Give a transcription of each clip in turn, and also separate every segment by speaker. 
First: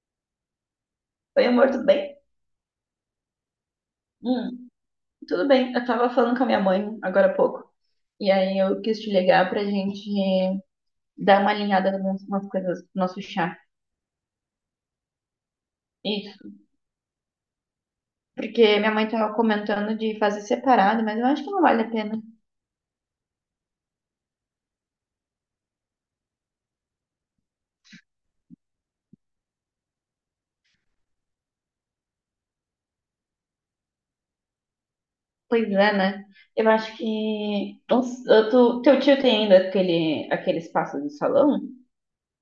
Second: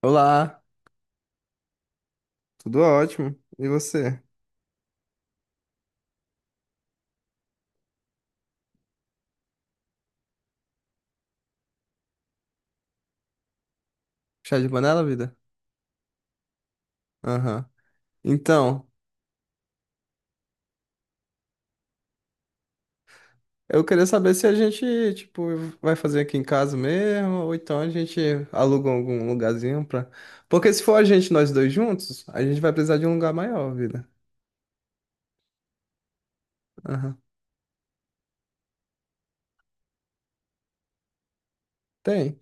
Speaker 1: Olá,
Speaker 2: Oi, amor, tudo bem?
Speaker 1: tudo ótimo. E você?
Speaker 2: Hum, tudo bem. Eu tava falando com a minha mãe agora há pouco. E aí eu quis te ligar pra gente dar uma alinhada em algumas coisas do nosso chá.
Speaker 1: Chá de panela, vida?
Speaker 2: Isso.
Speaker 1: Aham.
Speaker 2: Porque
Speaker 1: Então,
Speaker 2: minha mãe tava comentando de fazer separado, mas eu acho que não vale a pena.
Speaker 1: eu queria saber se a gente, tipo, vai fazer aqui em casa mesmo, ou então a gente aluga algum lugarzinho pra. Porque se for a gente, nós dois juntos, a gente vai precisar de um lugar maior, vida.
Speaker 2: Pois é, né? Eu acho
Speaker 1: Aham.
Speaker 2: que. Não s- eu tô- Teu tio tem ainda aquele espaço do salão?
Speaker 1: Tem,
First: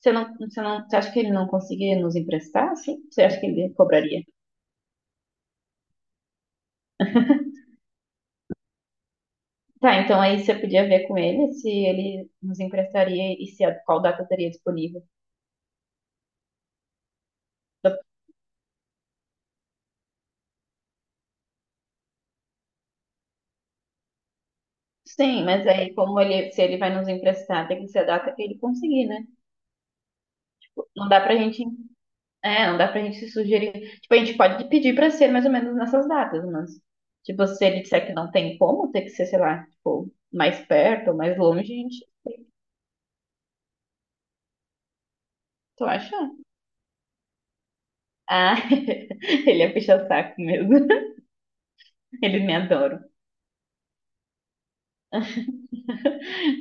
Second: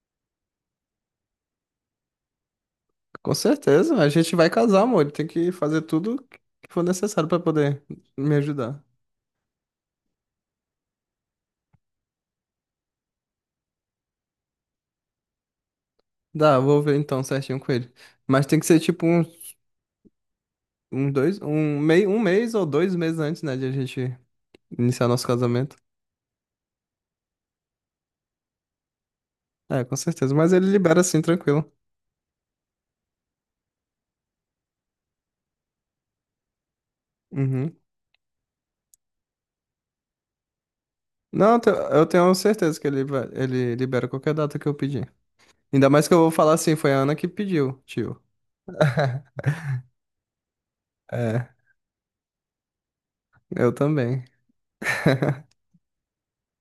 Speaker 2: Você acha que ele não conseguiria nos emprestar, assim? Você
Speaker 1: com
Speaker 2: acha que ele
Speaker 1: certeza. A
Speaker 2: cobraria?
Speaker 1: gente vai casar, amor. Tem que fazer tudo que for necessário pra poder me ajudar.
Speaker 2: Tá, então aí você podia ver com ele se ele nos emprestaria e se qual data teria disponível.
Speaker 1: Dá, eu vou ver então certinho com ele.
Speaker 2: Eu-
Speaker 1: Mas tem que ser tipo uns dois, um mês ou dois meses antes, né, de a gente iniciar nosso
Speaker 2: Sim, mas
Speaker 1: casamento.
Speaker 2: aí como ele, se ele vai nos emprestar, tem que ser a data que ele conseguir, né?
Speaker 1: É, com certeza. Mas ele libera
Speaker 2: Não
Speaker 1: assim,
Speaker 2: dá pra gente,
Speaker 1: tranquilo.
Speaker 2: é, não dá pra gente se sugerir. Tipo, a gente pode pedir pra ser mais ou menos nessas datas, mas tipo, se
Speaker 1: Uhum.
Speaker 2: ele disser que não tem como, tem que ser, sei lá, tipo, mais perto ou mais
Speaker 1: Não,
Speaker 2: longe, a gente,
Speaker 1: eu tenho certeza que ele libera qualquer data que eu pedir.
Speaker 2: tu
Speaker 1: Ainda mais que eu
Speaker 2: acha?
Speaker 1: vou falar assim, foi a Ana que pediu, tio.
Speaker 2: Ah, ele é puxa-saco mesmo.
Speaker 1: É,
Speaker 2: Ele me adora.
Speaker 1: eu também.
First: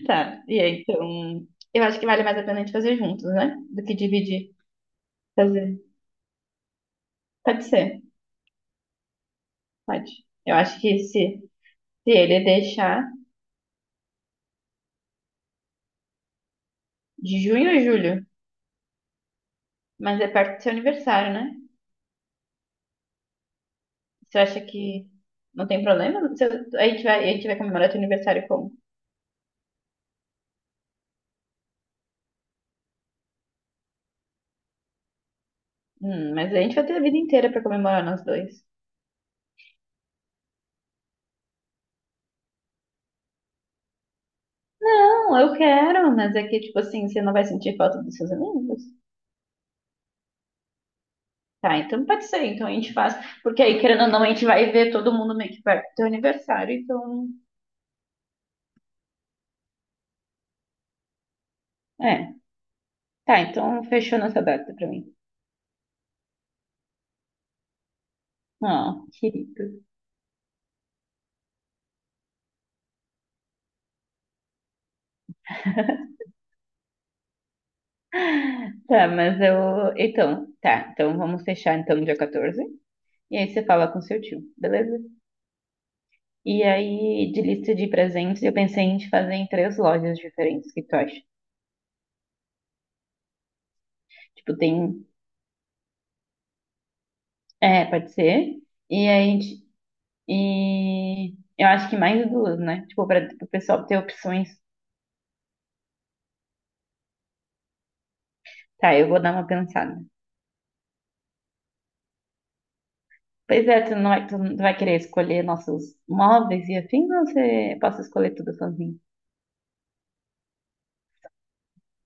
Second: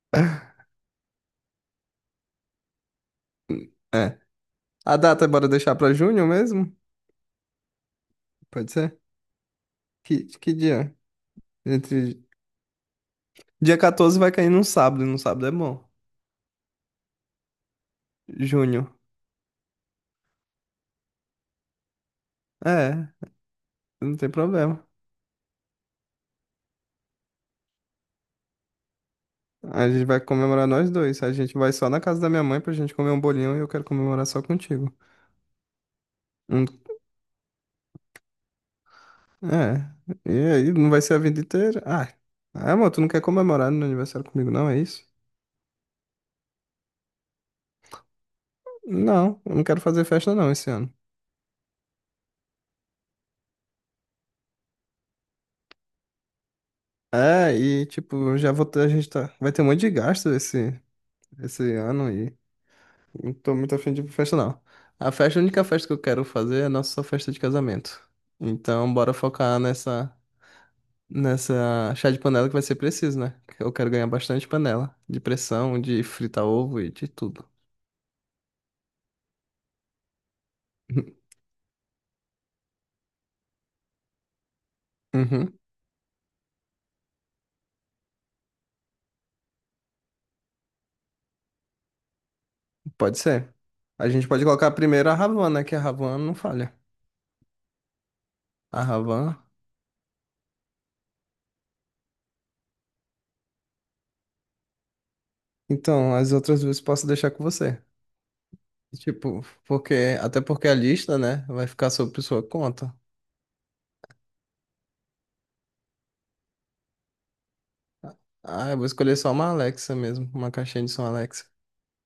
Speaker 2: Tá, e aí, então, eu acho que vale mais a pena a gente fazer juntos, né? Do que
Speaker 1: É.
Speaker 2: dividir,
Speaker 1: A data, bora deixar
Speaker 2: fazer.
Speaker 1: pra junho mesmo?
Speaker 2: Pode ser,
Speaker 1: Pode ser?
Speaker 2: pode.
Speaker 1: Que
Speaker 2: Eu acho
Speaker 1: dia?
Speaker 2: que se
Speaker 1: Entre.
Speaker 2: ele deixar
Speaker 1: Dia 14 vai cair num sábado, e num sábado é bom.
Speaker 2: de junho a julho,
Speaker 1: Junho.
Speaker 2: mas é perto do seu aniversário, né?
Speaker 1: É, não tem
Speaker 2: Você acha
Speaker 1: problema.
Speaker 2: que não tem problema? Se eu- a gente vai comemorar teu aniversário como?
Speaker 1: A gente vai comemorar nós dois. A gente vai só na casa da minha mãe pra gente comer um bolinho e eu quero comemorar só contigo.
Speaker 2: Mas a
Speaker 1: Hum,
Speaker 2: gente vai ter a vida inteira pra comemorar nós dois.
Speaker 1: é. E aí, não vai ser a vida inteira? Ah, amor, tu não quer comemorar no aniversário comigo, não? É isso?
Speaker 2: Não, eu quero, mas é que, tipo assim, você não vai sentir falta dos seus amigos?
Speaker 1: Não, eu não quero fazer festa não esse ano.
Speaker 2: Tá, então pode ser, então a gente faz, porque aí, querendo ou não, a gente vai ver todo mundo meio que perto do teu aniversário, então.
Speaker 1: É, e tipo, já vou ter, a gente tá, vai ter um monte de gasto esse ano
Speaker 2: É,
Speaker 1: e não
Speaker 2: tá,
Speaker 1: tô muito
Speaker 2: então
Speaker 1: afim de ir pra
Speaker 2: fechou
Speaker 1: festa
Speaker 2: nossa
Speaker 1: não.
Speaker 2: data pra
Speaker 1: A
Speaker 2: mim.
Speaker 1: festa, a única festa que eu quero fazer é a nossa festa de casamento. Então,
Speaker 2: Ó,
Speaker 1: bora focar
Speaker 2: querido.
Speaker 1: nessa chá de panela que vai ser preciso, né? Eu quero ganhar bastante panela de pressão, de fritar ovo e de tudo.
Speaker 2: Tá, mas eu. Então, tá, então vamos fechar então dia 14. E aí você fala com seu tio, beleza?
Speaker 1: Uhum,
Speaker 2: E aí, de lista de presentes, eu pensei em te fazer em três lojas diferentes, o que tu acha?
Speaker 1: pode ser. A gente pode
Speaker 2: Tipo,
Speaker 1: colocar
Speaker 2: tem.
Speaker 1: primeiro a Ravan, né? Que a Ravan não falha.
Speaker 2: É, pode ser.
Speaker 1: A
Speaker 2: E aí, a
Speaker 1: Ravan.
Speaker 2: gente- e eu acho que mais duas, né? Tipo, pra o pessoal ter opções.
Speaker 1: Então, as outras duas posso deixar com você.
Speaker 2: Tá, eu vou dar
Speaker 1: Tipo,
Speaker 2: uma pensada.
Speaker 1: porque até porque a lista, né, vai ficar sob sua conta.
Speaker 2: Pois é, tu não vai querer escolher nossos móveis e afim, ou você posso escolher tudo
Speaker 1: Ah, eu vou
Speaker 2: sozinho?
Speaker 1: escolher só uma Alexa mesmo, uma caixinha de som Alexa.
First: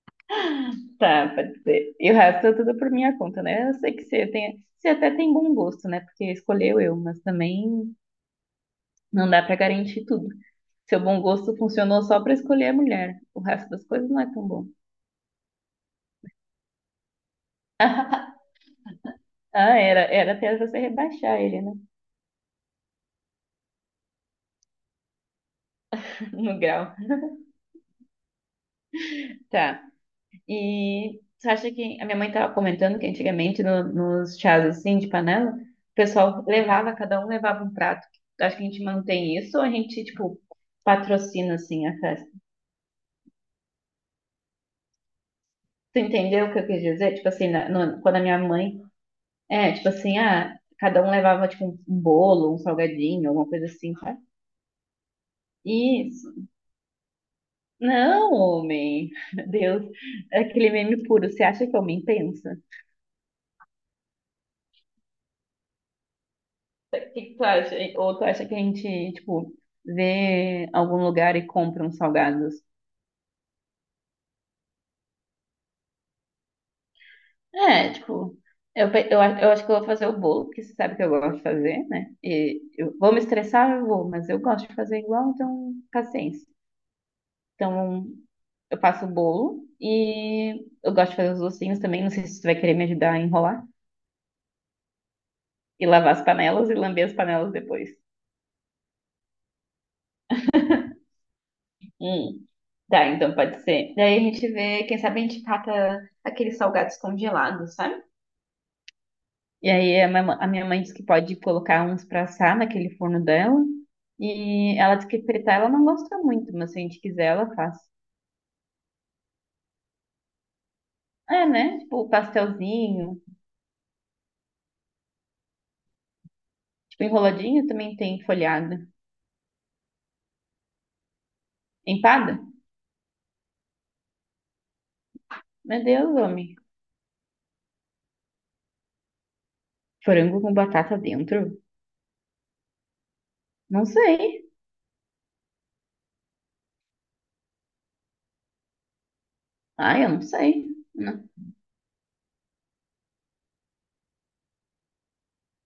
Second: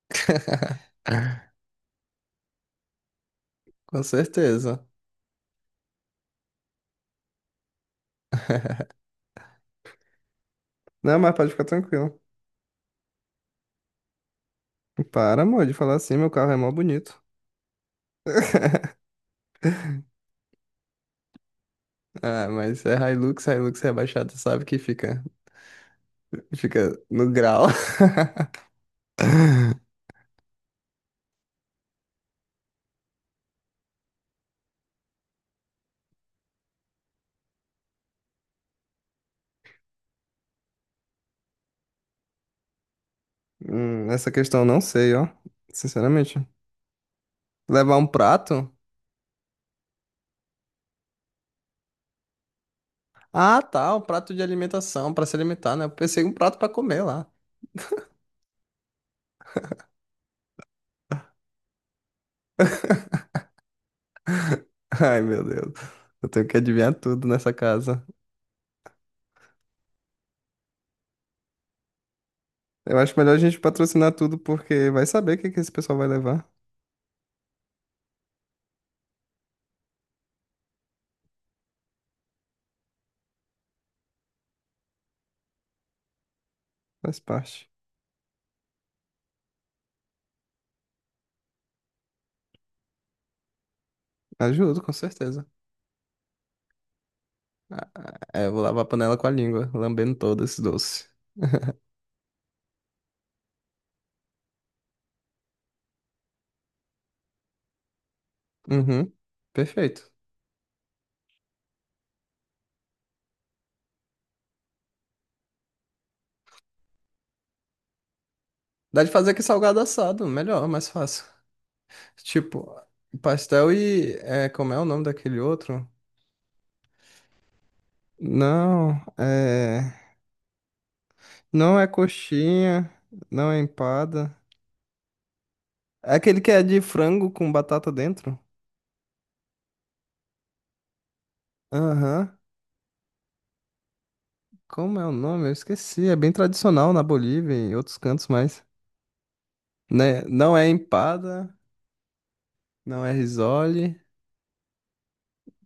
Speaker 2: Tá, pode ser. E o resto é tudo por minha conta, né? Eu sei
Speaker 1: Com
Speaker 2: que
Speaker 1: certeza.
Speaker 2: você até tem bom gosto, né? Porque escolheu eu, mas também não dá pra garantir tudo. Seu
Speaker 1: Não,
Speaker 2: bom
Speaker 1: mas pode
Speaker 2: gosto
Speaker 1: ficar
Speaker 2: funcionou
Speaker 1: tranquilo.
Speaker 2: só pra escolher a mulher. O resto das coisas não é tão bom.
Speaker 1: Para, amor, de falar assim, meu carro é mó bonito.
Speaker 2: Ah, era até você rebaixar ele, né?
Speaker 1: Ah, mas é Hilux, Hilux rebaixado, sabe que fica,
Speaker 2: No grau.
Speaker 1: fica no grau.
Speaker 2: Tá. E você acha que a minha mãe tava comentando que antigamente nos chás assim de panela, o pessoal levava, cada um levava um prato. Acho que a gente mantém isso ou a gente, tipo, patrocina assim a festa?
Speaker 1: Essa questão eu não sei, ó.
Speaker 2: Tu
Speaker 1: Sinceramente.
Speaker 2: entendeu o que eu quis dizer? Tipo assim,
Speaker 1: Levar um
Speaker 2: quando a minha
Speaker 1: prato?
Speaker 2: mãe. É, tipo assim, ah, cada um levava tipo um bolo, um salgadinho, alguma
Speaker 1: Ah,
Speaker 2: coisa
Speaker 1: tá,
Speaker 2: assim,
Speaker 1: um
Speaker 2: sabe?
Speaker 1: prato de alimentação, pra se alimentar, né? Eu pensei em um
Speaker 2: Isso.
Speaker 1: prato pra comer lá.
Speaker 2: Não, homem. Meu Deus, é aquele meme puro. Você acha que homem pensa?
Speaker 1: Ai, meu Deus. Eu tenho que adivinhar
Speaker 2: O que
Speaker 1: tudo
Speaker 2: que tu
Speaker 1: nessa
Speaker 2: acha?
Speaker 1: casa.
Speaker 2: Ou tu acha que a gente, tipo, vê algum lugar e compra uns salgados?
Speaker 1: Eu acho melhor a gente patrocinar tudo, porque vai saber o que que esse pessoal vai levar.
Speaker 2: É, tipo, eu acho que eu vou fazer o bolo, porque você sabe que eu gosto de fazer, né? E eu vou me estressar, eu vou, mas eu gosto de fazer igual, então paciência.
Speaker 1: Faz parte.
Speaker 2: Então, eu faço o bolo e eu gosto de fazer os docinhos também. Não sei se tu vai querer me ajudar a enrolar
Speaker 1: Ajudo, com certeza.
Speaker 2: e lavar as panelas e lamber as panelas
Speaker 1: Ah,
Speaker 2: depois.
Speaker 1: é, eu vou lavar a panela com a língua, lambendo todo esse doce.
Speaker 2: Hum, tá, então pode ser. Daí a gente vê, quem sabe a gente cata aqueles salgados congelados, sabe?
Speaker 1: Uhum.
Speaker 2: E aí
Speaker 1: Perfeito.
Speaker 2: a minha mãe disse que pode colocar uns pra assar naquele forno dela. E ela disse que fritar ela não gosta muito, mas se a gente quiser, ela faz.
Speaker 1: Dá de fazer que salgado assado, melhor, mais fácil.
Speaker 2: É, né? Tipo,
Speaker 1: Tipo,
Speaker 2: pastelzinho,
Speaker 1: pastel e. É, como é o nome daquele outro?
Speaker 2: tipo, enroladinho também tem folhado.
Speaker 1: Não, é. Não é
Speaker 2: Empada?
Speaker 1: coxinha, não é empada.
Speaker 2: Meu
Speaker 1: É
Speaker 2: Deus,
Speaker 1: aquele que
Speaker 2: homem.
Speaker 1: é de frango com batata dentro?
Speaker 2: Frango com batata dentro.
Speaker 1: Aham.
Speaker 2: Não sei.
Speaker 1: Como é o nome? Eu esqueci. É bem tradicional na Bolívia e em outros cantos, mais.
Speaker 2: Ah, eu
Speaker 1: Né?
Speaker 2: não
Speaker 1: Não
Speaker 2: sei.
Speaker 1: é
Speaker 2: Não.
Speaker 1: empada, não é risole.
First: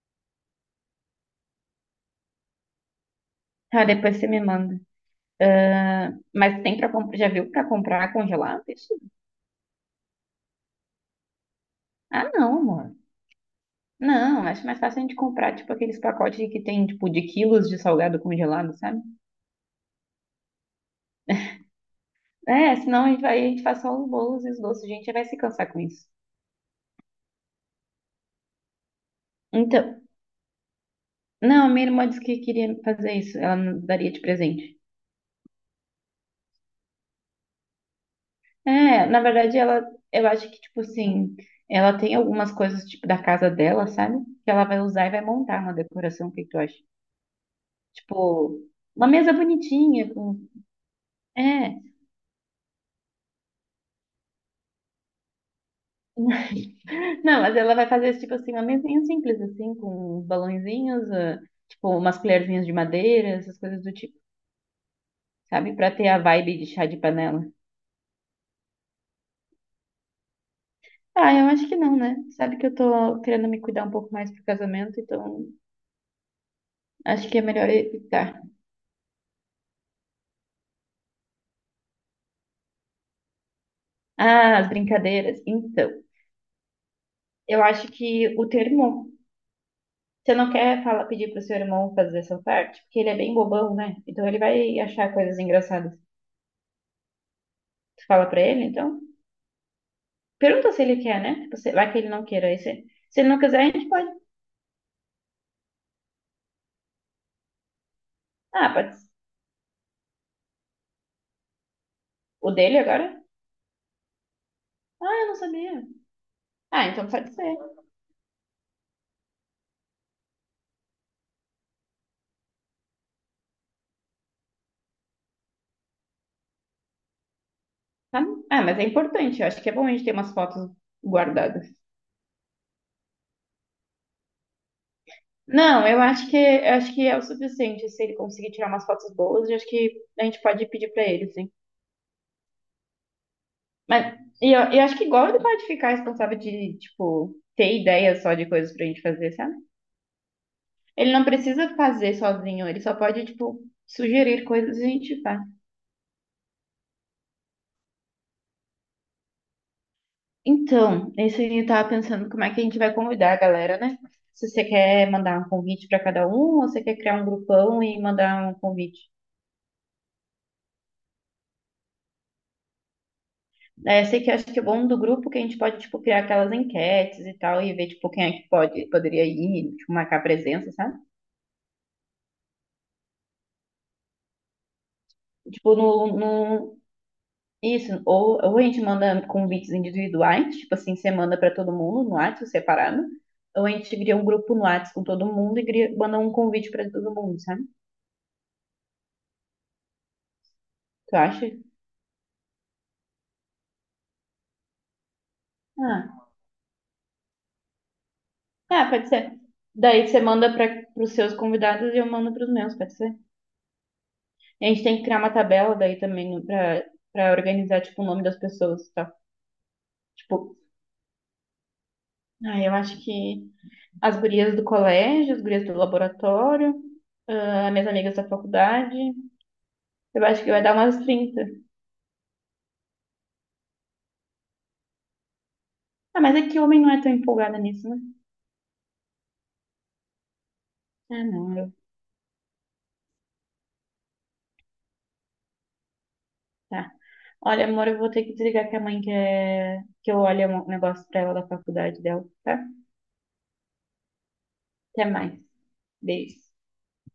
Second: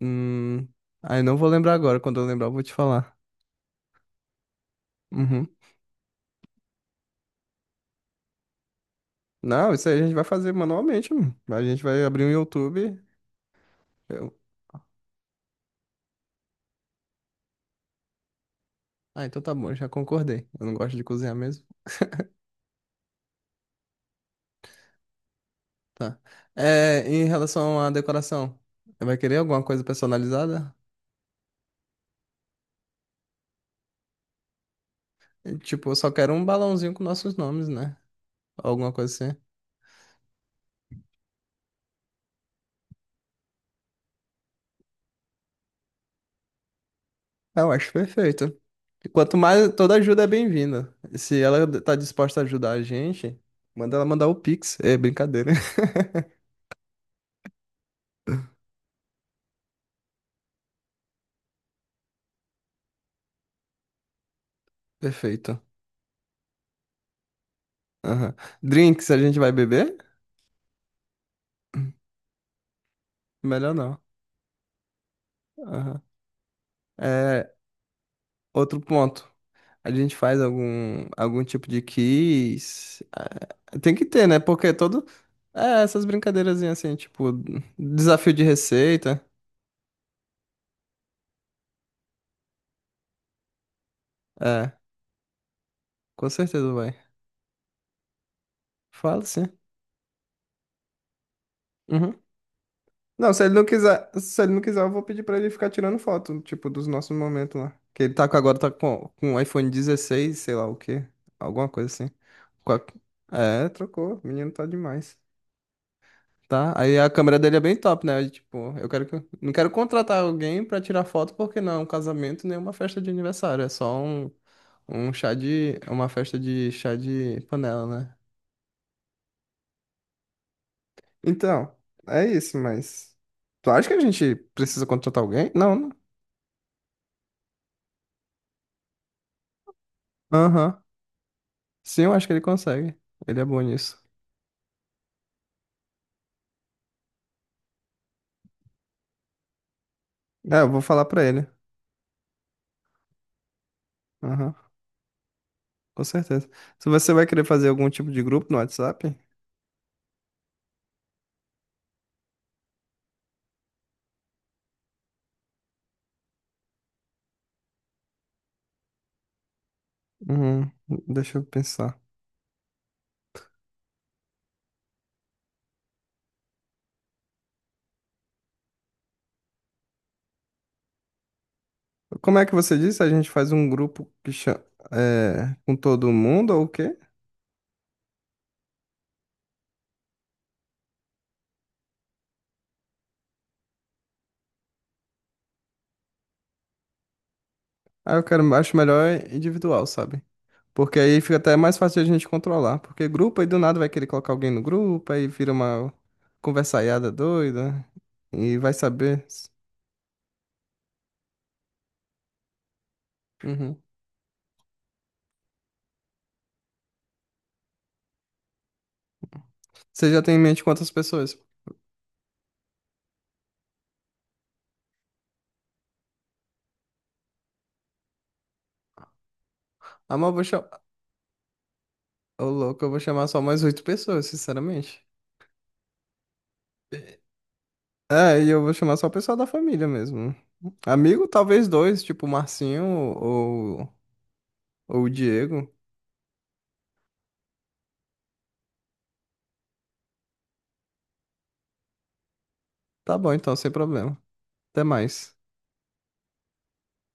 Speaker 1: Hum. Aí não vou lembrar agora. Quando eu lembrar, eu vou te falar.
Speaker 2: Ah, depois você me manda.
Speaker 1: Uhum.
Speaker 2: Ah, mas tem para comprar? Já viu para comprar congelado isso?
Speaker 1: Não, isso aí a gente vai fazer manualmente, mano. A gente vai abrir um
Speaker 2: Ah, não, amor.
Speaker 1: YouTube. Eu.
Speaker 2: Não, acho mais fácil a gente comprar tipo aqueles pacotes que tem tipo de quilos de salgado congelado, sabe?
Speaker 1: Ah, então tá bom, já concordei. Eu não gosto de cozinhar mesmo.
Speaker 2: É, senão a gente faz só os bolos e os doces, gente, já vai se cansar com isso.
Speaker 1: Tá. É, em relação à decoração, vai querer alguma coisa
Speaker 2: Então,
Speaker 1: personalizada?
Speaker 2: não, a minha irmã disse que queria fazer isso. Ela nos daria de presente.
Speaker 1: É, tipo, eu só quero um balãozinho com nossos nomes, né? Alguma
Speaker 2: É,
Speaker 1: coisa
Speaker 2: na
Speaker 1: assim.
Speaker 2: verdade, ela, eu acho que, tipo assim, ela tem algumas coisas, tipo, da casa dela, sabe? Que ela vai usar e vai montar uma decoração, o que que tu acha?
Speaker 1: Ah, eu acho perfeito.
Speaker 2: Tipo, uma
Speaker 1: E
Speaker 2: mesa
Speaker 1: quanto mais, toda
Speaker 2: bonitinha
Speaker 1: ajuda é
Speaker 2: com...
Speaker 1: bem-vinda. Se ela
Speaker 2: É,
Speaker 1: tá disposta a ajudar a gente, manda ela mandar o Pix. É brincadeira.
Speaker 2: não, mas ela vai fazer, tipo assim, uma mesinha simples, assim, com uns balõezinhos, ah, tipo, umas colherzinhas de madeira, essas coisas do tipo,
Speaker 1: Perfeito.
Speaker 2: sabe? Pra ter a vibe de chá de panela.
Speaker 1: Aham. Drinks a gente vai beber?
Speaker 2: Ah, eu acho que não, né? Sabe que eu tô querendo me
Speaker 1: Melhor
Speaker 2: cuidar um
Speaker 1: não.
Speaker 2: pouco mais pro casamento, então
Speaker 1: Aham.
Speaker 2: acho que é
Speaker 1: É,
Speaker 2: melhor evitar.
Speaker 1: outro ponto. A gente faz algum tipo de quiz. Ah, tem que ter, né?
Speaker 2: Ah, as
Speaker 1: Porque todo.
Speaker 2: brincadeiras.
Speaker 1: É,
Speaker 2: Então.
Speaker 1: essas brincadeirazinhas assim, tipo,
Speaker 2: Eu acho
Speaker 1: desafio
Speaker 2: que
Speaker 1: de
Speaker 2: o teu irmão.
Speaker 1: receita.
Speaker 2: Você não quer falar, pedir pro seu irmão fazer essa parte? Porque ele é bem bobão, né? Então ele
Speaker 1: É,
Speaker 2: vai achar coisas engraçadas.
Speaker 1: com certeza vai.
Speaker 2: Tu fala pra ele, então?
Speaker 1: Fala sim.
Speaker 2: Pergunta se ele quer, né? Tipo, se- vai que ele
Speaker 1: Uhum.
Speaker 2: não queira. Aí se ele
Speaker 1: Não,
Speaker 2: não
Speaker 1: se ele
Speaker 2: quiser,
Speaker 1: não
Speaker 2: a gente
Speaker 1: quiser,
Speaker 2: pode.
Speaker 1: se ele não quiser, eu vou pedir pra ele ficar tirando foto, tipo, dos nossos momentos lá. Que ele tá com agora, tá
Speaker 2: Ah, pode.
Speaker 1: com um iPhone 16, sei lá o quê. Alguma coisa assim.
Speaker 2: O
Speaker 1: Com
Speaker 2: dele
Speaker 1: a-
Speaker 2: agora?
Speaker 1: É, trocou. O menino tá
Speaker 2: Ah,
Speaker 1: demais.
Speaker 2: eu não sabia.
Speaker 1: Tá?
Speaker 2: Ah,
Speaker 1: Aí
Speaker 2: então
Speaker 1: a
Speaker 2: pode
Speaker 1: câmera dele
Speaker 2: ser.
Speaker 1: é bem top, né? Aí, tipo, eu quero que. Não quero contratar alguém pra tirar foto porque não é um casamento nem uma festa de aniversário, é só um chá de uma festa de chá de panela, né?
Speaker 2: Tá? Ah, mas é importante. Eu acho que é bom a gente ter umas fotos guardadas.
Speaker 1: Então, é isso, mas tu acha que a gente precisa contratar alguém?
Speaker 2: Não,
Speaker 1: Não, né?
Speaker 2: eu acho que é o suficiente. Se ele conseguir tirar umas fotos boas, eu acho que a gente pode
Speaker 1: Aham.
Speaker 2: pedir pra ele, sim.
Speaker 1: Sim, eu acho que ele consegue. Ele é bom nisso.
Speaker 2: Mas eu acho que igual ele pode ficar responsável de, tipo, ter ideia só de coisas pra gente fazer, sabe?
Speaker 1: É, eu vou falar
Speaker 2: Ele
Speaker 1: pra
Speaker 2: não
Speaker 1: ele.
Speaker 2: precisa fazer sozinho, ele só pode, tipo, sugerir
Speaker 1: Aham.
Speaker 2: coisas e a gente faz.
Speaker 1: Com certeza. Se você vai querer fazer algum tipo de grupo no WhatsApp?
Speaker 2: Então, esse aí eu tava pensando como é que a gente vai convidar a galera, né? Se você quer mandar um convite pra cada um, ou você quer criar um grupão e mandar um convite.
Speaker 1: Hum, Deixa eu pensar.
Speaker 2: É, sei que acho que é bom do grupo é que a gente pode, tipo, criar aquelas enquetes e tal, e ver, tipo, quem é que pode, poderia ir, tipo, marcar presença, sabe?
Speaker 1: Como é que você disse? A gente faz um grupo é, com
Speaker 2: Tipo, no,
Speaker 1: todo mundo ou o
Speaker 2: no,
Speaker 1: quê?
Speaker 2: Isso, ou a gente manda convites individuais, tipo assim, você manda pra todo mundo no WhatsApp separado, ou a gente cria um grupo no WhatsApp com todo mundo e manda um convite pra todo mundo, sabe?
Speaker 1: Ah, eu quero, acho melhor individual, sabe? Porque
Speaker 2: Tu
Speaker 1: aí fica
Speaker 2: acha?
Speaker 1: até mais fácil de a gente controlar. Porque grupo aí do nada vai querer colocar alguém no grupo, aí vira uma
Speaker 2: Ah,
Speaker 1: conversaiada doida e vai
Speaker 2: ah, pode
Speaker 1: saber.
Speaker 2: ser. Daí você manda para os seus convidados e eu mando para os meus, pode ser?
Speaker 1: Uhum.
Speaker 2: E a gente tem que criar uma tabela daí também para organizar tipo o nome das pessoas, e tal.
Speaker 1: Você já tem
Speaker 2: Tipo,
Speaker 1: em mente quantas pessoas?
Speaker 2: ah, eu acho que as gurias do colégio, as gurias do laboratório, ah, minhas amigas da faculdade,
Speaker 1: Ah,
Speaker 2: eu
Speaker 1: mas eu vou
Speaker 2: acho que vai dar
Speaker 1: chamar.
Speaker 2: umas 30.
Speaker 1: Ô, louco, eu vou chamar só mais oito pessoas, sinceramente.
Speaker 2: Ah, mas é que homem não é tão empolgada nisso, né?
Speaker 1: É, e eu vou chamar só o pessoal da família mesmo.
Speaker 2: Ah,
Speaker 1: Amigo,
Speaker 2: não,
Speaker 1: talvez
Speaker 2: eu...
Speaker 1: dois, tipo o Marcinho ou o Diego.
Speaker 2: Tá. Olha, amor, eu vou ter que desligar que a mãe quer que eu olhe um negócio pra ela da faculdade dela, tá?
Speaker 1: Tá bom, então, sem problema. Até
Speaker 2: Até
Speaker 1: mais.
Speaker 2: mais. Beijo.